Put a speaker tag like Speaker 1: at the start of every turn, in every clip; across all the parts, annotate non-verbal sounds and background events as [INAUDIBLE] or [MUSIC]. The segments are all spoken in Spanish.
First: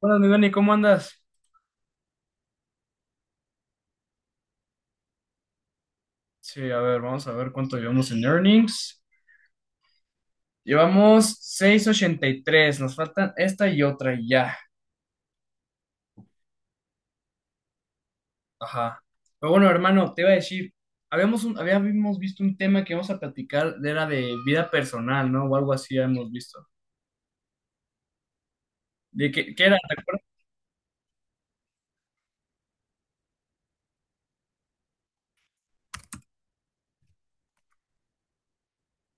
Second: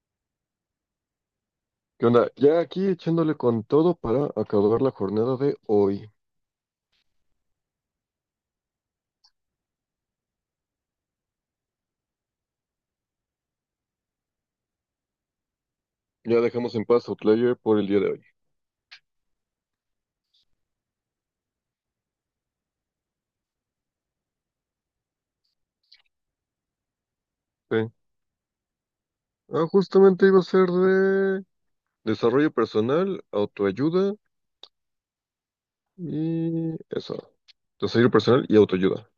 Speaker 1: Buenas, mi Dani, ¿cómo andas?
Speaker 2: ¿Qué onda? Ya aquí echándole con todo para acabar la jornada de hoy.
Speaker 1: Sí, a ver, vamos a ver cuánto llevamos en earnings. Llevamos 683. Nos faltan esta y otra y ya.
Speaker 2: Ya dejamos en paz Outlier por el día de hoy.
Speaker 1: Ajá. Pero bueno, hermano, te iba a decir, habíamos visto un tema que íbamos a platicar, era de vida personal, ¿no? O algo así hemos visto.
Speaker 2: Sí.
Speaker 1: ¿De qué
Speaker 2: Ah,
Speaker 1: era? ¿Te acuerdas?
Speaker 2: justamente iba a ser de desarrollo personal, autoayuda y eso. Desarrollo personal y autoayuda.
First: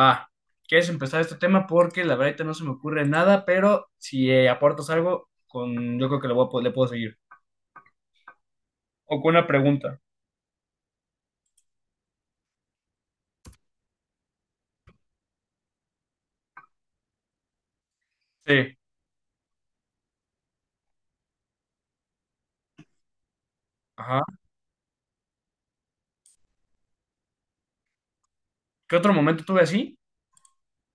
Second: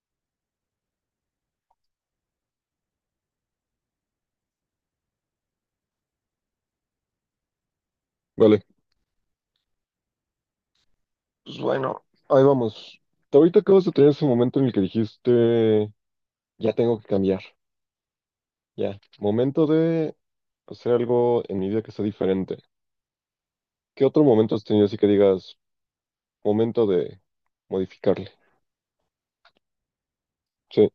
Speaker 1: Va, ¿quieres empezar este tema? Porque la verdad ahorita no se me ocurre nada, pero si aportas algo, con, yo creo que le, le puedo seguir.
Speaker 2: Vale.
Speaker 1: O con una pregunta.
Speaker 2: Pues bueno, ahí vamos. Ahorita acabas de tener ese momento en el que dijiste, ya tengo que cambiar.
Speaker 1: Sí.
Speaker 2: Ya. Momento de hacer algo en mi vida que sea diferente. ¿Qué
Speaker 1: Ajá.
Speaker 2: otro momento has tenido así que digas, momento de modificarle?
Speaker 1: ¿Qué otro momento tuve así?
Speaker 2: Sí.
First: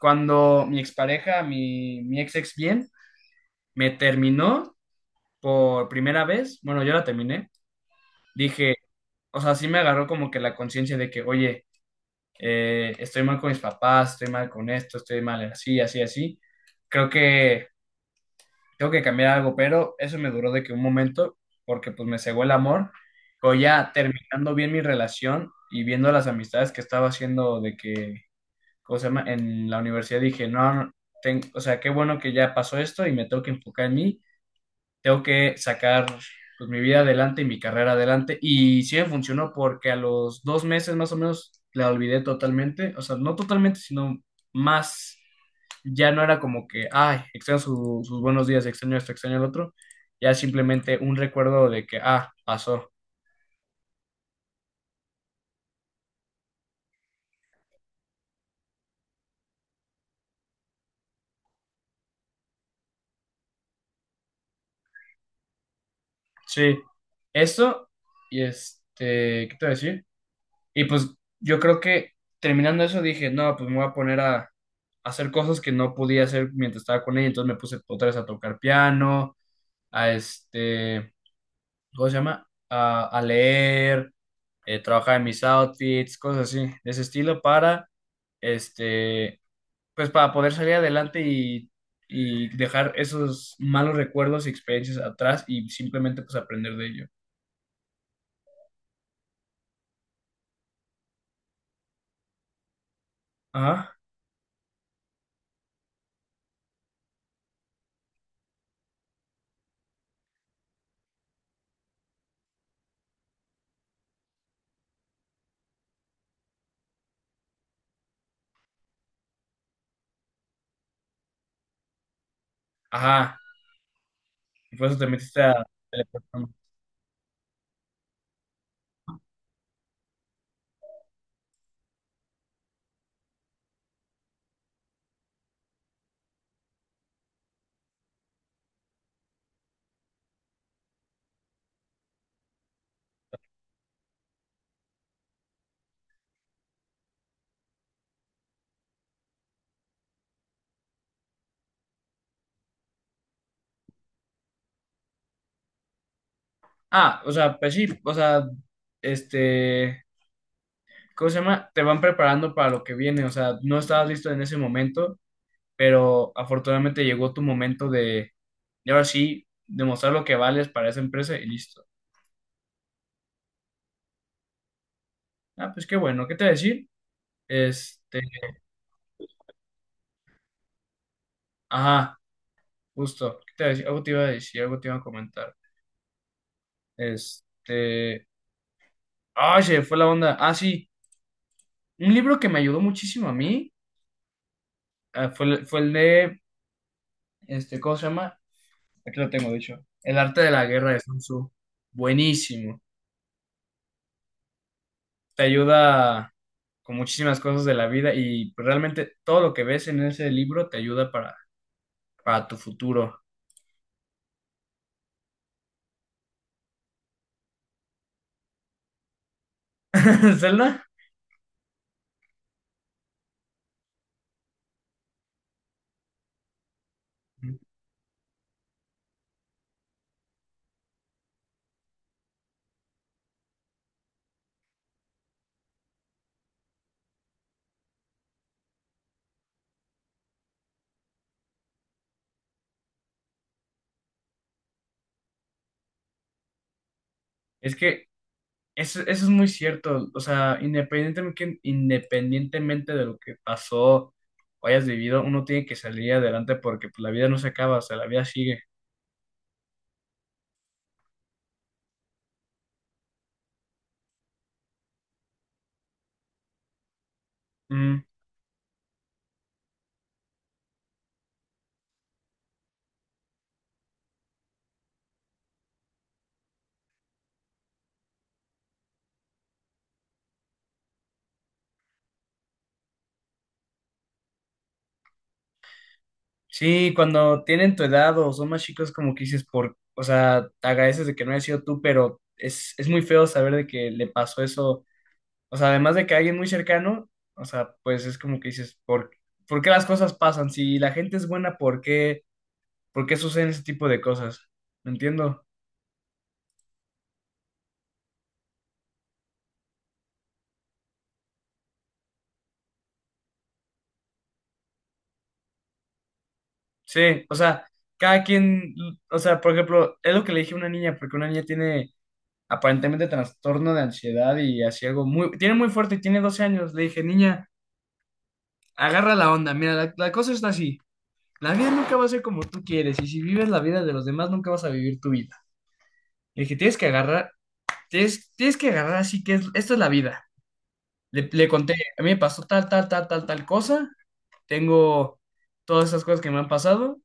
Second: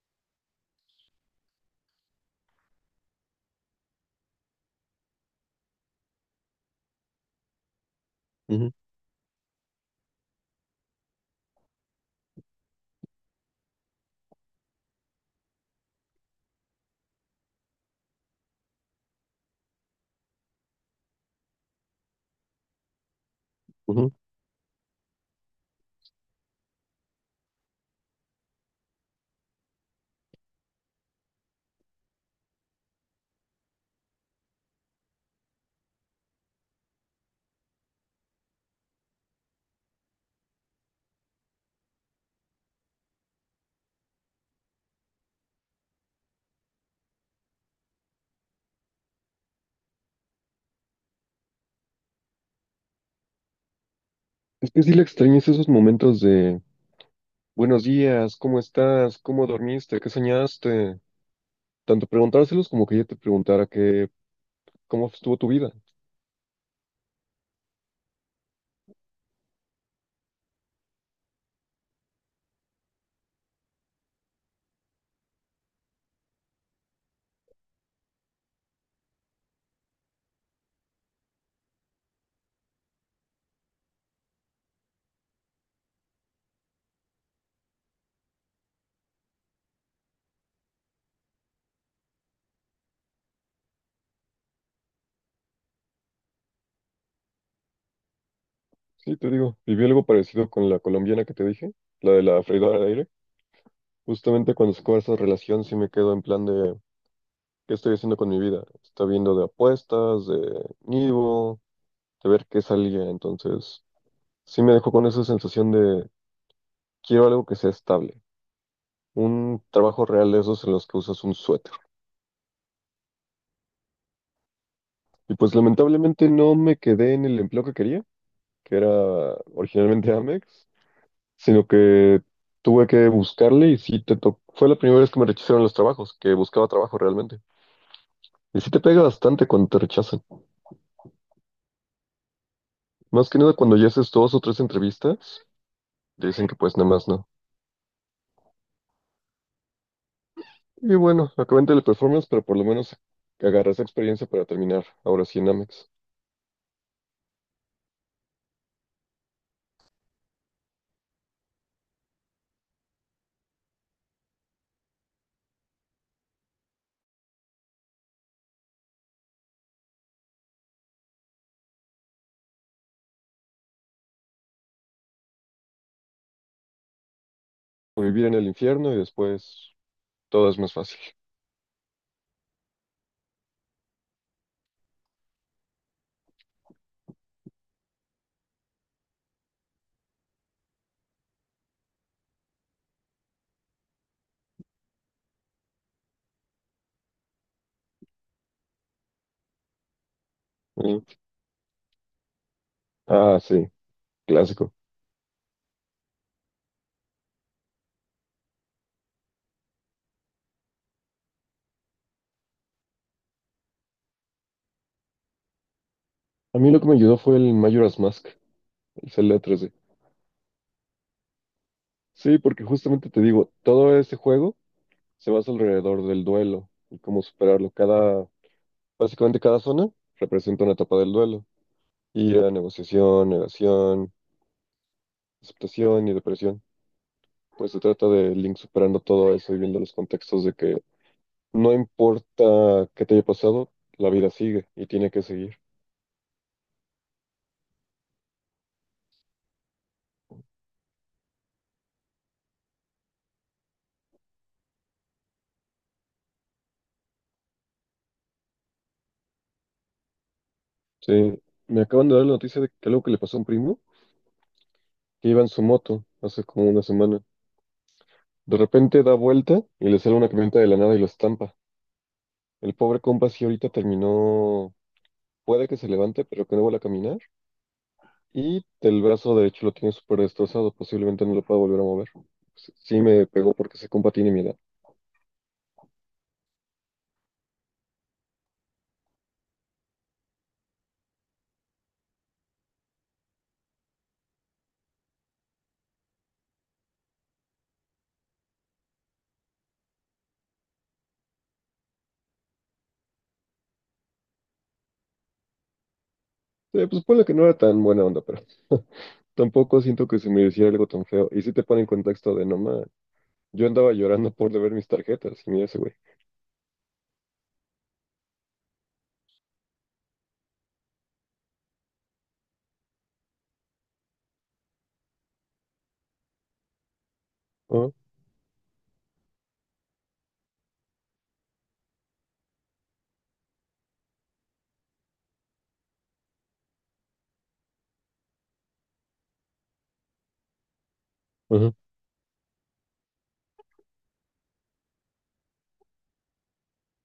Speaker 1: Cuando mi expareja, mi ex bien, me terminó por primera vez, bueno, yo la terminé, dije, o sea, sí me agarró como que la conciencia de que, oye, estoy mal con mis papás, estoy mal con esto, estoy mal así, así, así. Creo que tengo que cambiar algo, pero eso me duró de que un momento, porque pues me cegó el amor, pero ya
Speaker 2: Ujú.
Speaker 1: terminando bien mi relación y viendo las amistades que estaba haciendo de que ¿cómo se llama? En la universidad dije, no, no, o sea, qué bueno que ya pasó esto y me tengo que enfocar en mí, tengo que sacar pues, mi vida adelante y mi carrera adelante. Y sí me funcionó porque a los 2 meses más o menos la olvidé totalmente, o sea, no totalmente, sino más, ya no era como que, ay, extraño sus buenos días, extraño esto, extraño el otro, ya simplemente un recuerdo de que, ah, pasó.
Speaker 2: Es que sí le extrañas esos momentos de buenos días, ¿cómo estás? ¿Cómo dormiste? ¿Qué soñaste? Tanto preguntárselos como que ella te preguntara que, ¿cómo estuvo tu vida?
Speaker 1: Sí, eso y ¿qué te voy a decir? Y pues yo creo que terminando eso dije, no, pues me voy a poner a hacer cosas que no podía hacer mientras estaba con ella. Entonces me puse otra vez a tocar piano, a ¿cómo se llama? A leer, trabajar en mis outfits, cosas así, de ese estilo para, este, pues para poder salir adelante y dejar esos malos recuerdos y experiencias atrás y simplemente pues aprender de ello.
Speaker 2: Sí, te digo, viví algo parecido con la colombiana que te dije, la de la freidora de aire.
Speaker 1: Ajá,
Speaker 2: Justamente cuando se acaba esa relación sí me quedo en plan de, ¿qué estoy haciendo con mi vida? Está viendo de apuestas, de nido, de ver qué salía. Entonces, sí me dejó con esa sensación de, quiero algo que sea estable. Un trabajo real de esos en los que usas un suéter.
Speaker 1: ajá. Y por eso te
Speaker 2: Y
Speaker 1: metiste a...
Speaker 2: pues lamentablemente no me quedé en el empleo que quería, que era originalmente Amex, sino que tuve que buscarle y sí te tocó. Fue la primera vez que me rechazaron los trabajos, que buscaba trabajo realmente. Y sí te pega bastante cuando te rechazan. Más que nada cuando ya haces dos o tres entrevistas, te dicen que pues nada más no. Y bueno, acabé en teleperformance, pero por lo menos agarré esa experiencia para terminar ahora sí en Amex.
Speaker 1: Ah, o sea, pues sí, o sea, este, ¿cómo se llama? Te van preparando para lo que viene, o sea, no estabas listo en ese momento, pero afortunadamente llegó tu momento de ahora sí, demostrar lo que vales para esa empresa y listo. Ah, pues qué bueno, ¿qué te iba a decir?
Speaker 2: O
Speaker 1: Este,
Speaker 2: vivir en el infierno y después todo es más fácil. [LAUGHS]
Speaker 1: ajá, justo, ¿qué te iba a decir? Algo te iba a decir, algo te iba a comentar. Este, ay, se me fue la onda. Ah, sí, un libro que me ayudó muchísimo a mí, ah, fue, fue el de, ¿cómo se llama? Aquí lo tengo, dicho. El arte de la guerra de
Speaker 2: Mm.
Speaker 1: Sun Tzu. Buenísimo.
Speaker 2: Ah, sí, clásico.
Speaker 1: Te ayuda con muchísimas cosas de la vida y pues, realmente todo lo que ves en ese libro te ayuda para tu futuro.
Speaker 2: A mí lo que me ayudó fue el Majora's Mask. Es el otro, sí.
Speaker 1: [LAUGHS] Zelda,
Speaker 2: Sí, porque justamente te digo, todo ese juego se basa alrededor del duelo y cómo superarlo. Básicamente cada zona representa una etapa del duelo. Ira, negociación, negación, aceptación y depresión. Pues se trata de Link superando todo eso y viendo los contextos de que no importa qué te haya pasado, la vida sigue y tiene que seguir.
Speaker 1: es que eso es muy cierto. O sea, independientemente de lo que pasó o hayas vivido, uno tiene que salir adelante porque pues, la vida no se acaba, o sea, la vida sigue.
Speaker 2: Sí, me acaban de dar la noticia de que algo que le pasó a un primo que iba en su moto hace como una semana.
Speaker 1: Mm.
Speaker 2: De repente da vuelta y le sale una camioneta de la nada y lo estampa. El pobre compa sí ahorita terminó, puede que se levante, pero que no vuelva a caminar. Y el brazo derecho lo tiene súper destrozado, posiblemente no lo pueda volver a mover. Sí me pegó porque ese compa tiene mi edad.
Speaker 1: Sí, cuando tienen tu edad o son más chicos, como que dices, o sea, te agradeces de que no haya sido tú, pero es muy feo saber de que le pasó eso. O sea, además de que a alguien muy cercano, o sea, pues es como que dices, por qué las cosas pasan? Si la gente es buena, por qué suceden ese tipo de cosas? ¿Me entiendo?
Speaker 2: Pues ponle que no era tan buena onda, pero [LAUGHS] tampoco siento que se me hiciera algo tan feo. Y si te pone en contexto de no ma, yo andaba llorando por deber mis tarjetas y mira ese güey.
Speaker 1: Sí, o sea, cada quien, o sea, por ejemplo, es lo que le dije a una niña, porque una niña tiene aparentemente trastorno de ansiedad y así algo muy, tiene muy fuerte y tiene 12 años. Le dije, niña.
Speaker 2: Ah,
Speaker 1: Agarra la onda. Mira, la cosa está así. La vida nunca va a ser como tú quieres y si vives la vida de los demás nunca vas a vivir tu vida. El que tienes que agarrar, tienes que agarrar así que esta es la vida. Le
Speaker 2: ajá,
Speaker 1: conté, a mí me pasó tal, tal, tal, tal, tal cosa. Tengo todas esas cosas que me han pasado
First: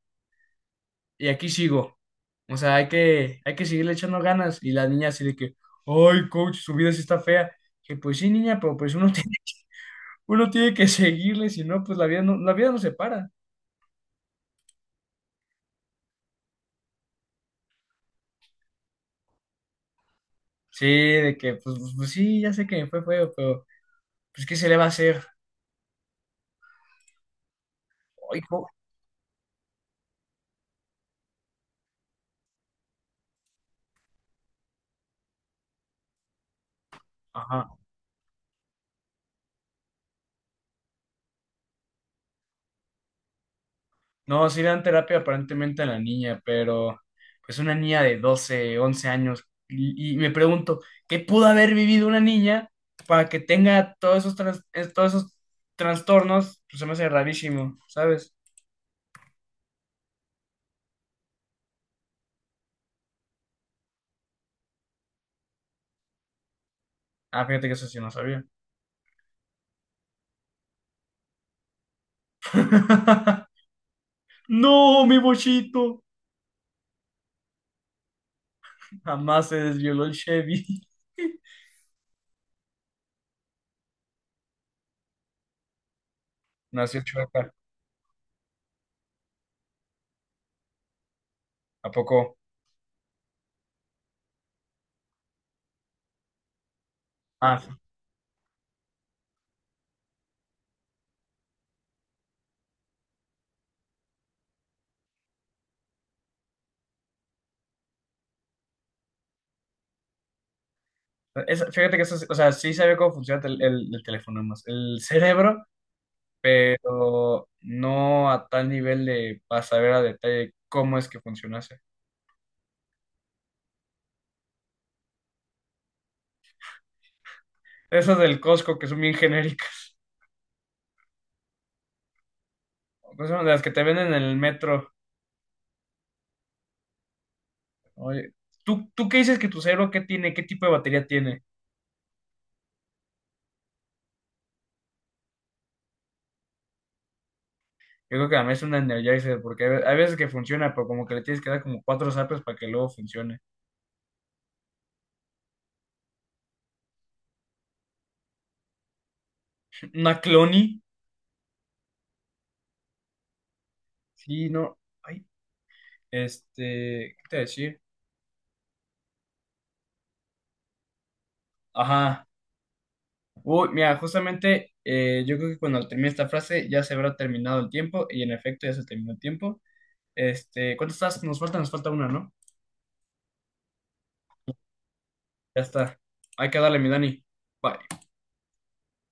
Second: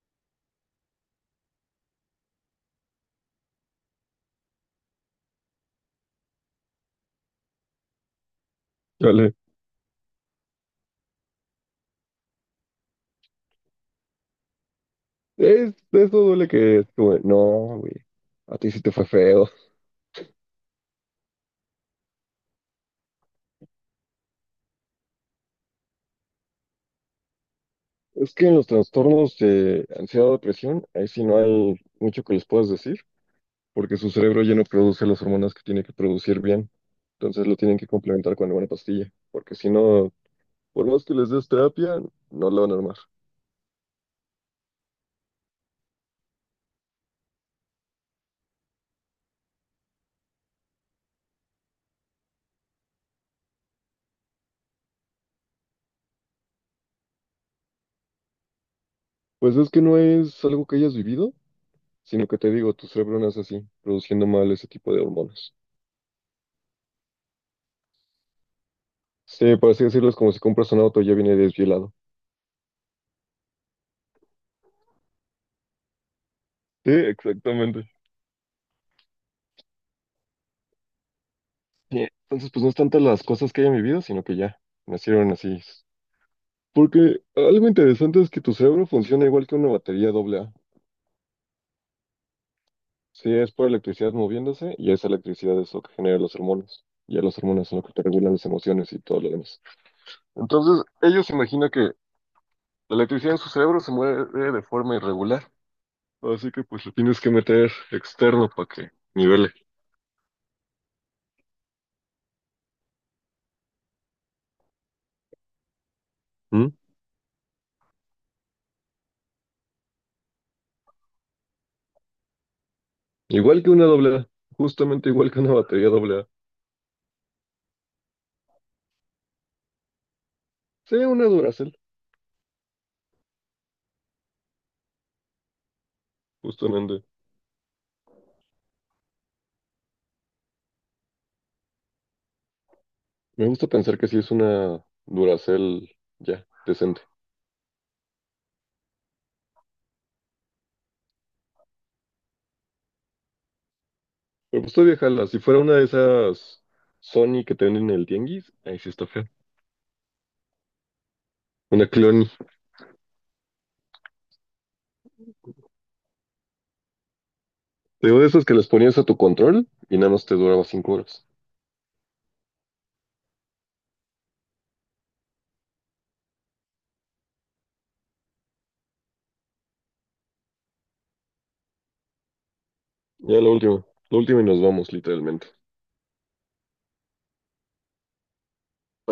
Speaker 1: y aquí sigo. O sea, hay que seguirle echando ganas. Y la niña así de que, ay, coach, su vida sí está fea. Que pues sí, niña, pero pues uno [LAUGHS] tiene,
Speaker 2: chale.
Speaker 1: uno tiene que seguirle, si no, pues la vida no se para.
Speaker 2: Eso duele que es como, no, güey, a ti sí te fue feo.
Speaker 1: Sí, de que, pues sí, ya sé que me fue feo, pero, pues, ¿qué se le va a hacer?
Speaker 2: Es
Speaker 1: Ay,
Speaker 2: que en
Speaker 1: co-
Speaker 2: los trastornos de ansiedad o depresión, ahí sí no hay mucho que les puedas decir, porque su cerebro ya no produce las hormonas que tiene que producir bien. Entonces lo
Speaker 1: Ajá.
Speaker 2: tienen que complementar con alguna pastilla, porque si no, por más que les des terapia, no la van a armar.
Speaker 1: No, sí le dan terapia aparentemente a la niña, pero, pues, una niña de 12 11 años. Y me pregunto, ¿qué pudo haber vivido una niña para que tenga todos esos, todos esos trastornos? Pues se me hace rarísimo, ¿sabes?
Speaker 2: Pues es que no es algo que hayas vivido, sino que te digo, tu cerebro nace así, produciendo mal ese tipo de hormonas.
Speaker 1: Ah, fíjate que eso sí no sabía.
Speaker 2: Sí, por así decirlo, es como si compras un auto y ya viene desvielado.
Speaker 1: [LAUGHS] No, mi bochito.
Speaker 2: Sí, exactamente.
Speaker 1: Jamás se desvioló el Chevy. [LAUGHS]
Speaker 2: Sí, entonces, pues no es tanto las cosas que hayan vivido, sino que ya nacieron así.
Speaker 1: Nació
Speaker 2: Porque
Speaker 1: chueca.
Speaker 2: algo interesante es que tu cerebro funciona igual que una batería doble A.
Speaker 1: ¿A poco?
Speaker 2: Sí, es por electricidad moviéndose y esa electricidad es lo que genera los hormonas. Ya los
Speaker 1: Ah.
Speaker 2: hormonas son lo que te regulan las emociones y todo lo demás. Entonces, ellos imaginan que la electricidad en su cerebro se mueve de forma irregular. Así que pues lo tienes que meter externo para que nivele.
Speaker 1: Fíjate que eso, o sea, sí sabía cómo funciona el teléfono más, el cerebro,
Speaker 2: ¿Mm?
Speaker 1: pero no a tal nivel de para saber a detalle cómo es que funcionase.
Speaker 2: Igual que una doble A. Justamente igual que una batería doble A.
Speaker 1: Esas del Costco que son bien genéricas,
Speaker 2: Sí, una Duracell,
Speaker 1: [LAUGHS] pues son de las que te venden en el metro.
Speaker 2: justamente.
Speaker 1: Oye, ¿tú qué dices que tu cerebro qué tiene? ¿Qué tipo de batería tiene?
Speaker 2: Me gusta pensar que sí es una Duracell ya, decente.
Speaker 1: Yo creo que a mí es una Energizer, porque hay veces que funciona, pero como que le tienes que dar como cuatro zapes para que luego funcione.
Speaker 2: Me gustó viajarla. Si fuera una de esas Sony que te venden en el tianguis, ahí sí está feo.
Speaker 1: Una Cloni,
Speaker 2: Una Clony.
Speaker 1: sí, no, ay, ¿qué te voy a decir?
Speaker 2: Digo, de esas que les ponías a tu control y nada más te duraba 5 horas.
Speaker 1: Ajá. Uy, mira, justamente yo creo que cuando termine esta frase ya se habrá terminado el tiempo y en efecto ya se terminó el tiempo. ¿Cuántas estás? Nos falta una, ¿no?
Speaker 2: Ya la última y nos vamos, literalmente.
Speaker 1: Ya está. Hay que darle, mi Dani. Bye.